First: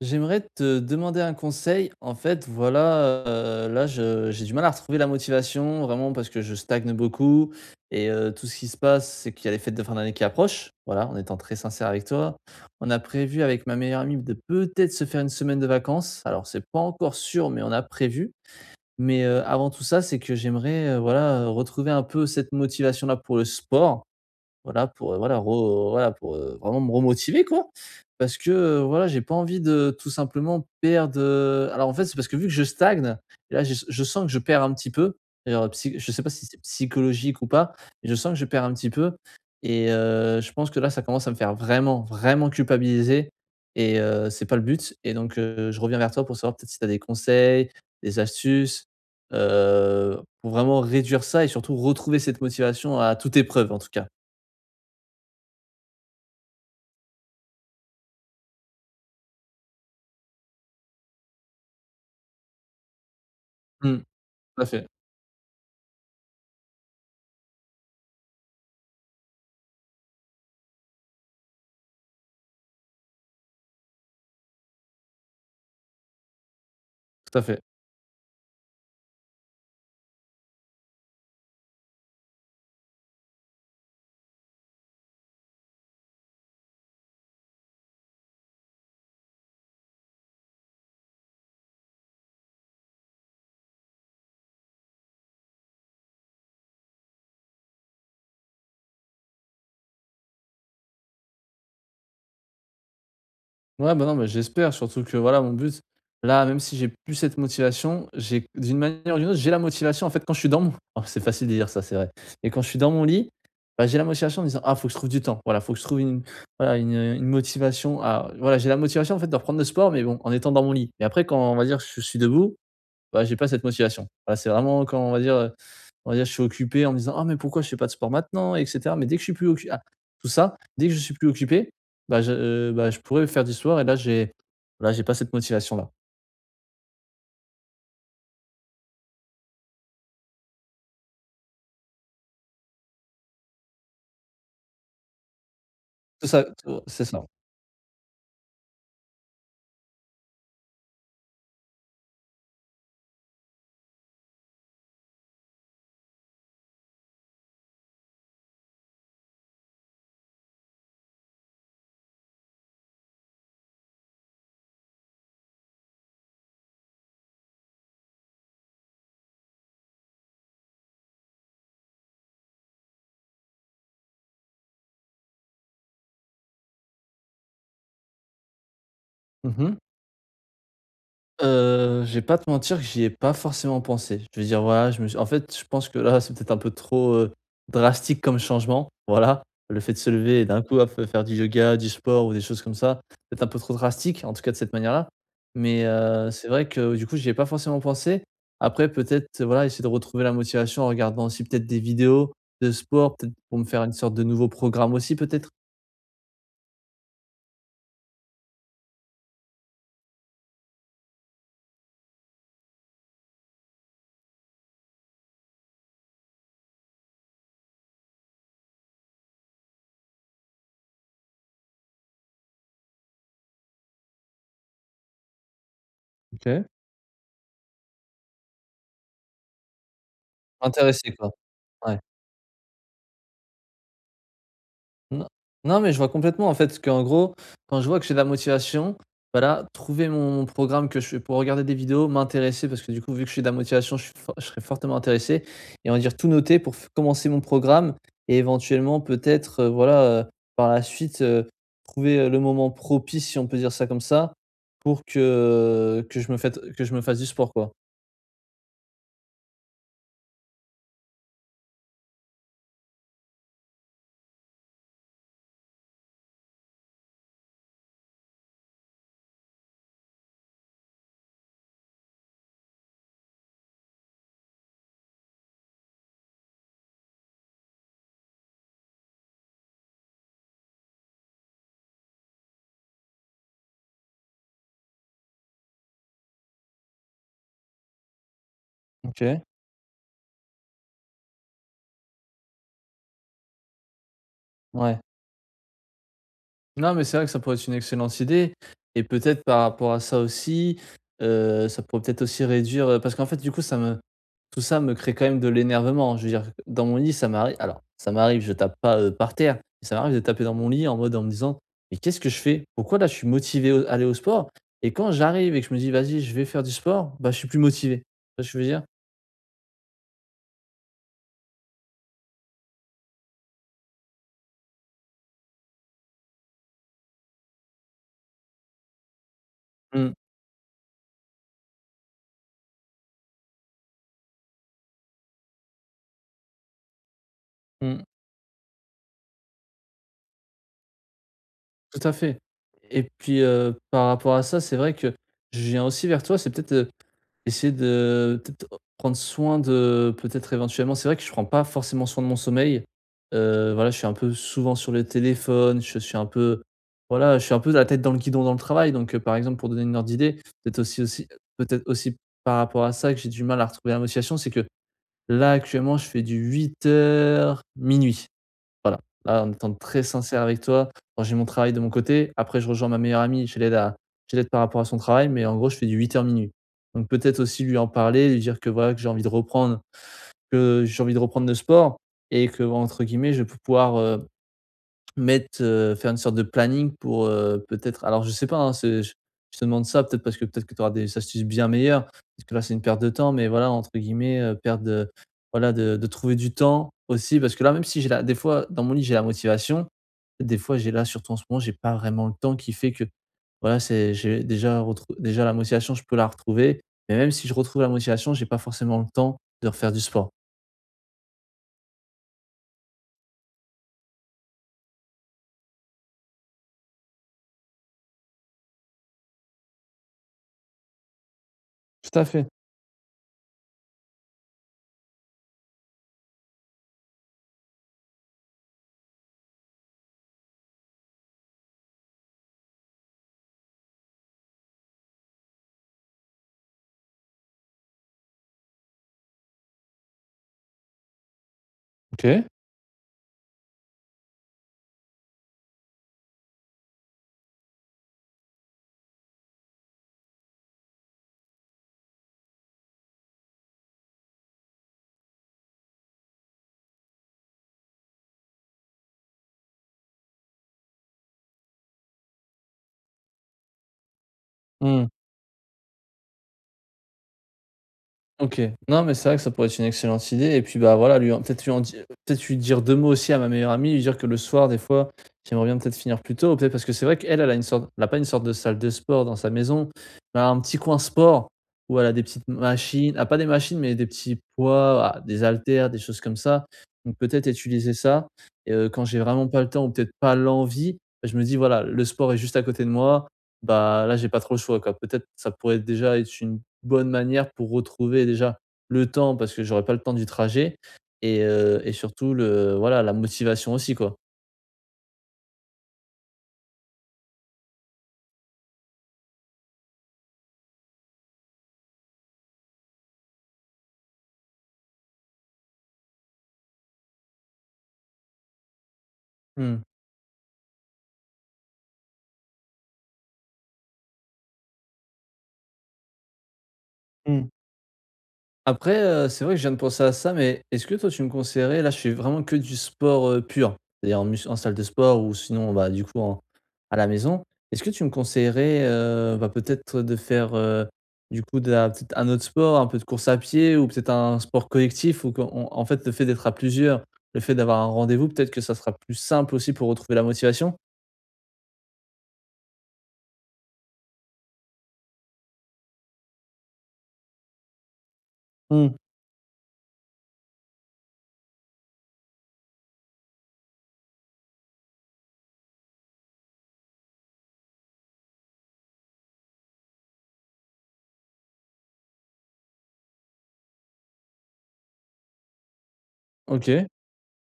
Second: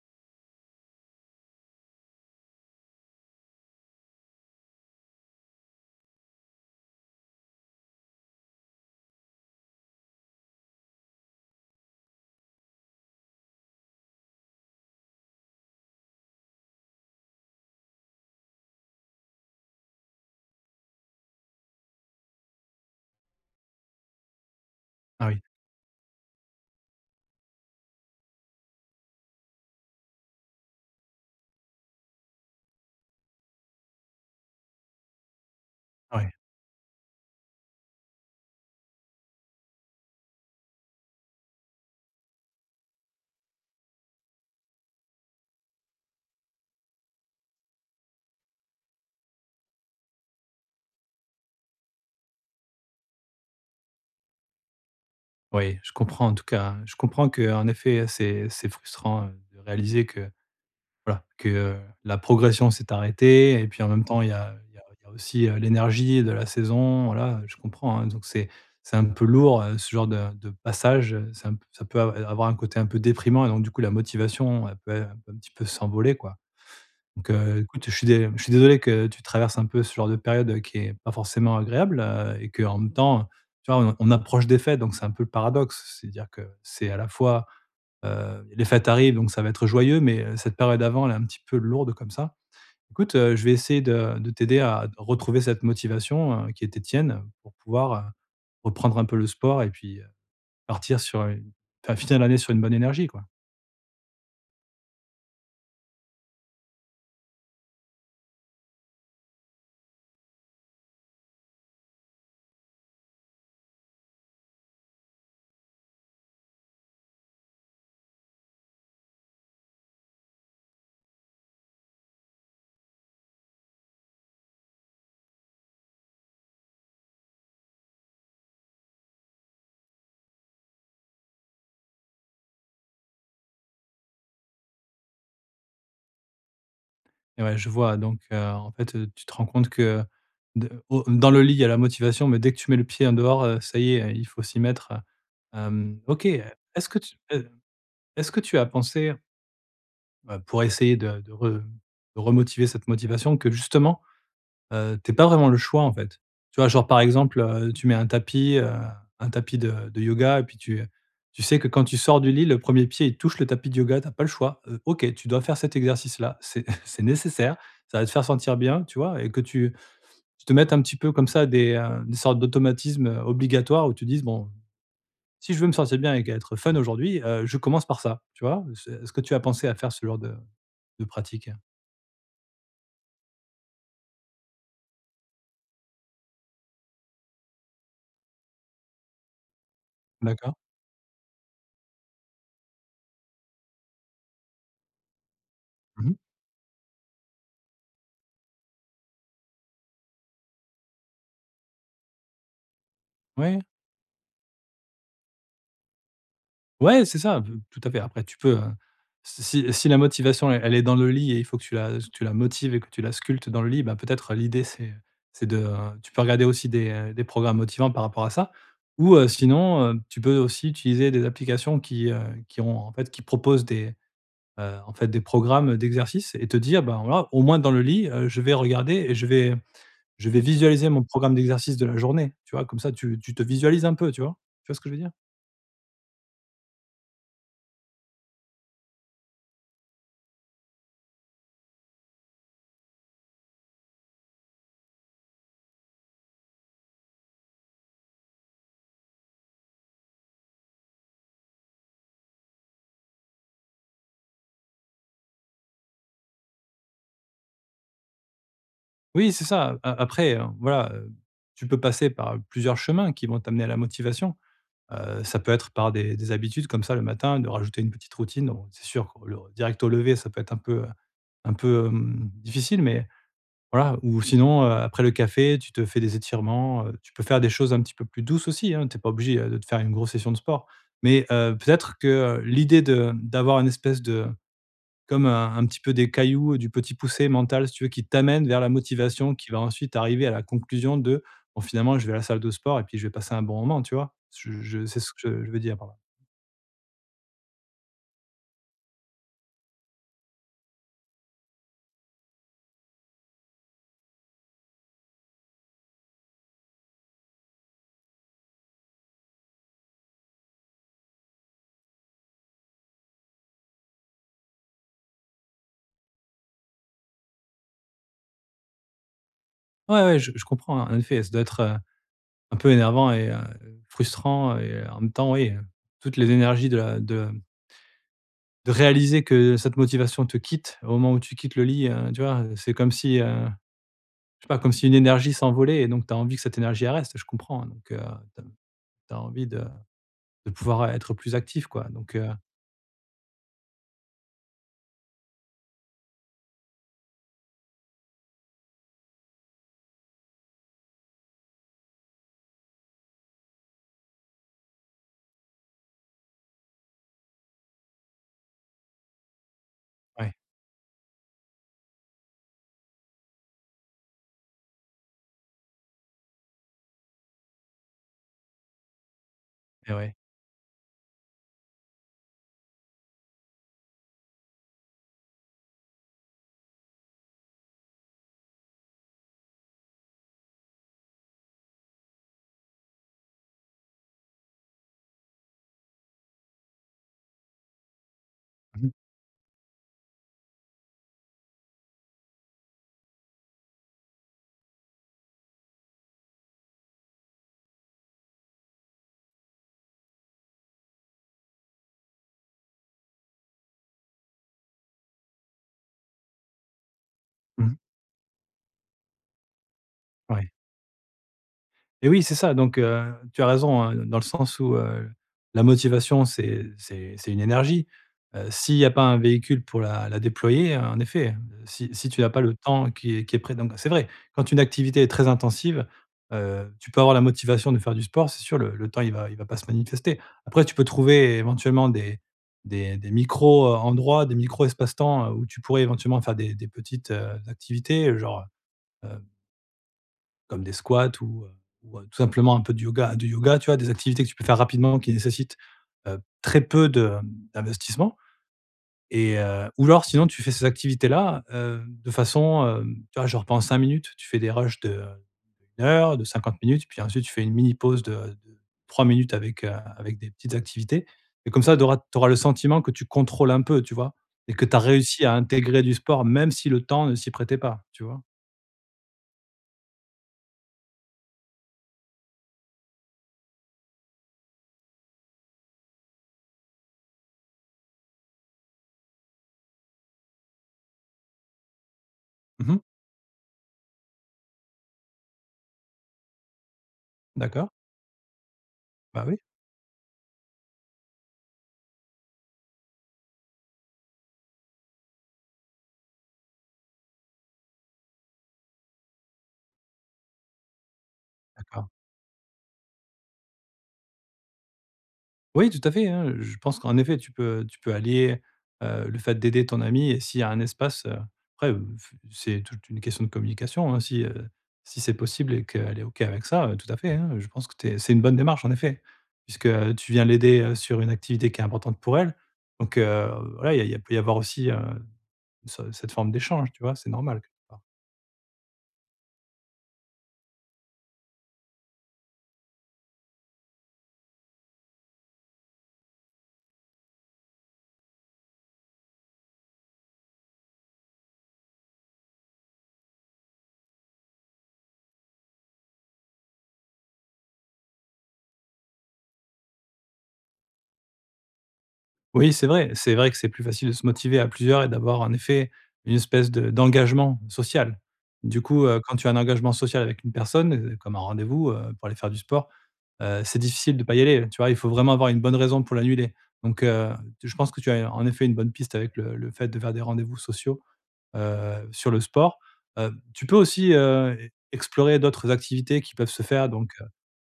J'aimerais te demander un conseil. En fait, voilà, là, je j'ai du mal à retrouver la motivation vraiment parce que je stagne beaucoup et tout ce qui se passe, c'est qu'il y a les fêtes de fin d'année qui approchent. Voilà, en étant très sincère avec toi. On a prévu avec ma meilleure amie de peut-être se faire une semaine de vacances. Alors c'est pas encore sûr, mais on a prévu. Mais avant tout ça, c'est que j'aimerais, voilà, retrouver un peu cette motivation-là pour le sport. Voilà pour, heu, Ah voilà oui, re voilà pour, vraiment me remotiver quoi. Parce que, voilà j'ai pas envie de tout simplement perdre, alors en fait c'est parce que vu que je stagne, et là je sens que je perds un petit peu, d'ailleurs psy je ah sais pas ouais, si c'est psychologique ou pas, mais je sens que je perds un petit peu et je pense que là ça commence à me faire vraiment, vraiment culpabiliser et c'est pas le but et donc je reviens vers toi pour savoir peut-être si tu as des conseils, des astuces, pour vraiment réduire ça et surtout retrouver cette motivation à toute épreuve en tout cas. oui, je comprends en tout cas. Je comprends que en effet, c'est frustrant, de réaliser que, voilà, que, la progression s'est arrêtée et puis en Mmh. même temps, il y a Tout à il y a fait, il y a aussi, l'énergie de la saison, voilà, je comprends, hein. Donc c'est un peu lourd, ce genre de passage, c'est un p ça peut av avoir un côté un peu déprimant et donc du coup, la motivation, elle peut un petit peu s'envoler, quoi. Donc, tout à fait. écoute, je suis désolé que tu traverses un peu ce genre de période, qui est pas forcément agréable, et que en même temps, tu vois, on approche des fêtes, donc c'est un peu le paradoxe. C'est-à-dire que c'est à la fois, les fêtes arrivent, donc ça va être joyeux, mais cette période avant, elle est un petit peu lourde comme ça. Écoute, je vais essayer de t'aider à retrouver cette motivation, qui était tienne pour pouvoir, reprendre un peu le sport et puis, partir sur une enfin, finir l'année sur une bonne énergie, quoi. Ouais, bah, non, mais j'espère surtout que voilà, mon but, là, même si j'ai plus cette motivation, j'ai d'une manière ou d'une autre, j'ai la motivation en fait quand je suis dans mon oh, c'est facile de dire ça, c'est vrai. Et quand je suis dans mon lit, bah, j'ai la motivation en me disant: «Ah, faut que je trouve du temps». Voilà, faut que je trouve une motivation à voilà, j'ai la motivation en fait de reprendre le sport, mais bon, en étant dans mon lit. Et après quand on va dire je suis debout, bah, j'ai pas cette motivation. Voilà, c'est vraiment quand on va dire, je suis occupé en me disant: «Ah mais pourquoi je fais pas de sport maintenant?» et cetera. Mais dès que je suis plus occupé, bah, je pourrais faire du sport et là j'ai pas cette motivation là. Et ouais, je vois, donc en fait, tu te rends compte que de au dans le lit, il y a la motivation, mais dès que tu mets le pied en dehors, ça y est, il faut s'y mettre. OK, Tout ça, tout c'est ça. Est-ce que tu as pensé, pour essayer de remotiver cette motivation que justement tu pas vraiment le choix, en fait. Tu vois? Genre, par exemple, tu mets un tapis de yoga et puis tu sais que quand tu sors du lit, le premier pied, il touche le tapis de yoga, t'as pas le choix. OK, tu dois faire cet exercice-là, c'est c'est nécessaire, ça va te faire sentir bien, tu vois? Et que tu te mettes un petit peu comme ça des sortes d'automatismes, obligatoires où tu dises: «Bon, si je veux me sentir bien et être fun aujourd'hui, je commence par ça», tu vois? C'est est-ce que tu as pensé à Mmh. faire ce genre de pratique? Je vais pas te mentir que j'y ai pas forcément pensé. Je veux dire, voilà, je me suis en fait, je pense que là, c'est peut-être un peu trop, drastique comme changement, voilà. Le fait de se lever et D'accord. d'un coup, hop, faire du yoga, du sport ou des choses comme ça, peut-être un peu trop drastique, en tout cas de cette manière-là. Mais Mmh mh. C'est vrai que, du coup, j'y ai pas forcément pensé. Après peut-être, voilà, essayer de retrouver la motivation en regardant aussi peut-être des vidéos de sport, peut-être pour Ouais. me faire une sorte de nouveau programme aussi peut-être? Ouais, c'est ça, tout à fait. Après tu peux, si la motivation elle est dans le lit et il faut que tu la motives et que tu la sculptes dans le lit, bah, peut-être l'idée c'est de tu peux regarder aussi des programmes motivants par rapport à ça ou sinon, tu peux aussi utiliser des applications qui ont en fait qui proposent des, en fait des programmes d'exercices et te OK. dire: «Bah, voilà, au moins dans le lit, je vais regarder et je vais visualiser mon M'intéresser quoi, programme d'exercice de la ouais. journée», tu vois? Comme ça tu te visualises un peu, tu vois? Tu vois ce que je veux dire? Non, non, mais je vois complètement, en fait, parce qu'en gros, quand je vois que j'ai de la motivation, voilà, trouver mon programme que je fais pour regarder des vidéos, m'intéresser, parce que du coup, vu que j'ai de la motivation, je serai fortement intéressé, et on va dire tout noter pour commencer mon programme, et éventuellement, peut-être, voilà, par la suite, trouver le moment propice, si on peut dire ça comme ça, pour que je me fasse du sport, quoi. Oui, c'est ça. A après, voilà, tu peux passer par plusieurs chemins qui vont t'amener à la motivation. Ça peut être par des habitudes comme ça le matin, de rajouter une petite routine. Bon, c'est sûr que le direct au lever, ça peut être un peu, difficile, mais voilà. Ou sinon, après le café, tu te fais des étirements, tu peux faire des choses un petit peu plus douces aussi, hein. Tu es pas obligé, de te faire une grosse session de sport. Mais, peut-être que, l'idée de d'avoir une espèce de comme un petit peu des cailloux, du petit poussé mental, si tu veux, qui t'amènent vers la Ok, motivation qui va ensuite arriver à la conclusion de: «Bon, finalement, je vais à la salle de sport et puis je vais passer un bon moment», tu vois? Je ouais. c'est ce que je veux dire par là. Non, mais c'est vrai que ça pourrait être une excellente idée et peut-être par rapport à ça aussi, ça pourrait peut-être aussi réduire, parce qu'en fait, du coup, ça me tout ça me crée quand même de l'énervement. Je veux dire, dans mon lit, ça m'arrive alors ça m'arrive, je tape pas, par terre, mais ça m'arrive de taper dans mon lit en mode en me disant: «Mais qu'est-ce que je fais? Pourquoi là, je suis motivé au à aller au sport?» Et quand j'arrive et que je me dis: «Vas-y, je vais faire du sport», bah, je suis plus motivé. Tu vois ce que je veux dire? Ouais, je comprends, hein, en effet, ça doit être, un peu énervant et frustrant et en même temps, oui, toutes les énergies de la de réaliser que cette Mmh, motivation te quitte au moment où tu quittes le lit, tu vois? C'est comme si, je sais pas, comme si une énergie s'envolait et donc tu as envie que cette énergie, elle reste, je comprends, hein. Donc mmh, tu as envie de pouvoir être plus actif quoi, tout à donc fait et puis, par rapport à ça, c'est vrai que je viens aussi vers toi, c'est peut-être, essayer de peut-être prendre soin de peut-être éventuellement c'est vrai que je prends pas forcément soin de mon sommeil. Voilà, je suis un peu souvent sur le téléphone, je suis un peu voilà, je suis un peu la tête dans le guidon dans le travail donc par exemple, pour donner une ordre ouais, d'idée, peut-être aussi aussi peut-être aussi par rapport à ça que j'ai du mal à retrouver la motivation, c'est que là, actuellement, je fais du 8h-minuit voilà, là, en étant et très ouais. sincère avec toi. Alors, j'ai mon travail de mon côté. Après, je rejoins ma meilleure amie, je l'aide par rapport à son travail, mais en gros, je fais du 8h-minuit. Donc peut-être aussi lui en parler, lui dire que voilà, que j'ai envie de reprendre le sport et que entre guillemets, je peux pouvoir, mettre, faire une sorte de planning pour, peut-être alors je sais pas, hein, Mmh mh. c'est je te demande ça peut-être parce que peut-être que tu auras des astuces bien meilleures, parce que là c'est une perte de temps, mais voilà entre guillemets, perte de voilà de trouver du temps aussi parce que là même si j'ai la des fois dans mon lit j'ai la motivation, des fois j'ai là surtout en ce moment j'ai pas vraiment le temps qui fait que voilà c'est j'ai déjà retrou déjà la motivation je peux la retrouver, mais même si je Mmh. retrouve la motivation, j'ai pas forcément le temps de refaire du sport. Ouais. Et oui, c'est ça, donc tu as raison, hein, dans le sens où, la motivation, c'est une énergie. S'il n'y a pas un véhicule pour la déployer, en effet, si Tout tu à n'as pas fait. le temps qui est pré donc c'est vrai, quand une activité est très intensive, tu peux avoir la motivation de faire du sport, c'est sûr, le temps, il va pas se manifester. Après, tu peux trouver éventuellement des des micros, endroits, des micro espaces-temps, où tu pourrais éventuellement faire des petites, activités, genre, comme des squats ou, tout OK. simplement un peu de yoga, tu vois? Des activités que tu peux faire rapidement qui nécessitent, très peu de, d'investissement et ou alors sinon tu fais ces activités-là, de façon, tu vois, genre pendant 5 minutes, tu fais des rushs de, 1 heure, de 50 minutes, puis ensuite tu fais une mini pause de 3 minutes avec, avec des petites activités et comme ça tu auras le sentiment que tu contrôles un peu, tu vois? Et que tu as Mmh. réussi à intégrer du sport même si le temps ne s'y prêtait pas, tu vois? OK. Non, mais c'est vrai que ça pourrait être une excellente idée et puis, bah, voilà, lui en peut-être lui en di peut-être lui dire 2 mots aussi à ma meilleure amie, lui dire que le soir, des fois, j'aimerais bien peut-être finir plus tôt, peut-être parce que c'est vrai qu'elle, elle a pas une sorte de salle de sport dans sa maison, mais elle a un petit coin sport où elle a des petites Mmh. machines ah, pas des machines, mais des petits poids, ah, des haltères, des choses comme ça. Donc peut-être D'accord. utiliser ça et quand j'ai Bah, oui, vraiment pas le temps ou peut-être pas l'envie, bah, je me dis: «Voilà, le sport est juste à côté de moi, bah, là, j'ai pas trop le choix, quoi. Peut-être, ça pourrait déjà être une bonne manière pour retrouver déjà le temps parce que j'aurais pas le temps du trajet d'accord. et surtout le voilà, la motivation aussi, quoi. Oui, tout à fait, hein. Je pense qu'en effet, tu peux allier, le fait d'aider ton ami et s'il y a un espace, après, f c'est toute une question de communication, hein. Si, si c'est possible et qu'elle est OK avec ça, tout à fait, hein. Je pense que tu c'est une bonne démarche, en effet, puisque, Mmh. Tu viens l'aider, sur une activité qui est importante pour elle. Donc, voilà, il peut y avoir aussi, ce cette forme d'échange, tu vois? C'est normal. Mmh. Après, c'est vrai que je viens de penser à ça, mais est-ce que toi tu me conseillerais là je fais vraiment que du sport, pur, c'est-à-dire en salle de sport ou sinon, bah, du coup en à la maison. Est-ce que tu me conseillerais, bah, peut-être de faire, du coup de la peut-être un autre sport, un peu de course à pied ou peut-être un sport collectif ou qu'on on en fait le fait d'être à plusieurs, le fait d'avoir un rendez-vous peut-être que ça sera plus simple aussi pour retrouver la motivation? Oui, c'est vrai. C'est vrai que c'est plus facile de se motiver à plusieurs et d'avoir en effet une espèce de d'engagement social. Du coup, Mmh. Quand tu as un engagement social avec une personne, comme un rendez-vous, pour aller faire du sport, c'est difficile de pas y aller, tu vois? Il faut vraiment avoir une bonne raison pour l'annuler. Donc, je pense que tu as en effet une bonne piste avec le fait de faire des rendez-vous sociaux, sur le sport. Tu peux aussi, explorer d'autres activités qui peuvent se faire OK, donc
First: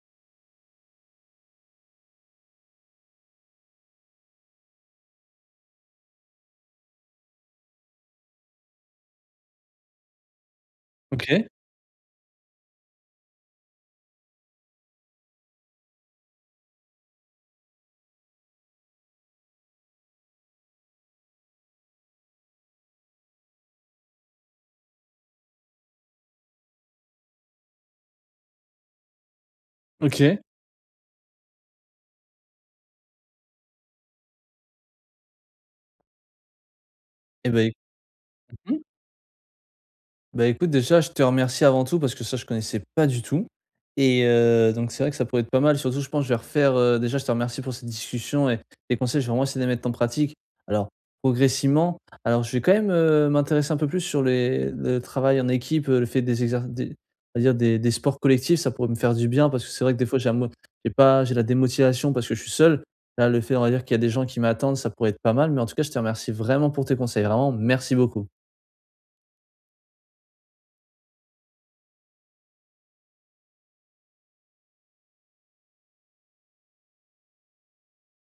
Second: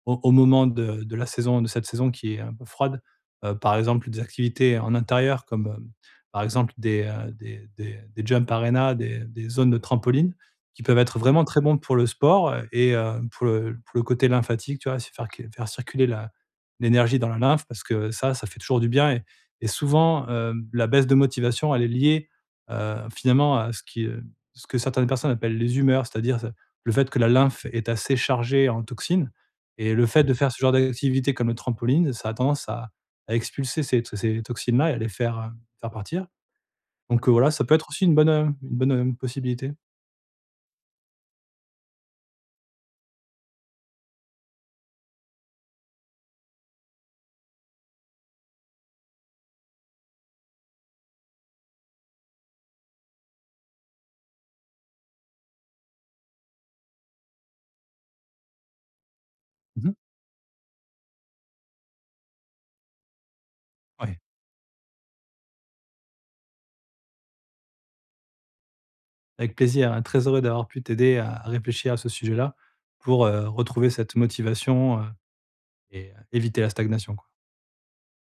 au moment de cette saison qui est un peu froide, par exemple des activités en intérieur comme, par exemple des, des jump arenas, des zones de trampoline qui peuvent être vraiment OK, très bons pour le sport et pour le côté lymphatique, tu vois? C'est faire que faire circuler la l'énergie dans la lymphe parce que ça fait toujours du bien et souvent, la baisse de motivation, elle est liée, finalement à ce que certaines personnes appellent les humeurs, c'est-à-dire, le fait que la lymphe est assez chargée en toxines et le fait de OK faire ce genre d'activité comme le trampoline, ça a tendance à expulser ces toxines-là et à les faire, faire partir. Donc, et voilà, ça beh, peut être aussi mmh. une bonne, possibilité. Bah, écoute, déjà, je te remercie avant tout parce que ça, je connaissais pas du tout et donc c'est vrai que ça pourrait être pas mal. Surtout, je pense, que je vais refaire, déjà, je te remercie pour cette discussion et les conseils, je vais vraiment essayer de les mettre en pratique. Alors, progressivement, alors je vais quand même, m'intéresser un peu plus sur les le travail en équipe, le fait des on va dire des sports collectifs, ça pourrait me faire du bien parce que c'est vrai Mmh. que des fois, j'ai pas j'ai la démotivation parce que je suis seul. Là, le fait, on va dire qu'il y a des Ouais. gens qui m'attendent, ça pourrait être pas mal, mais en tout cas, je te remercie vraiment pour tes conseils. Vraiment, merci beaucoup. Avec plaisir, hein, très heureux d'avoir pu t'aider à réfléchir à ce sujet-là pour, retrouver cette motivation, et éviter la stagnation.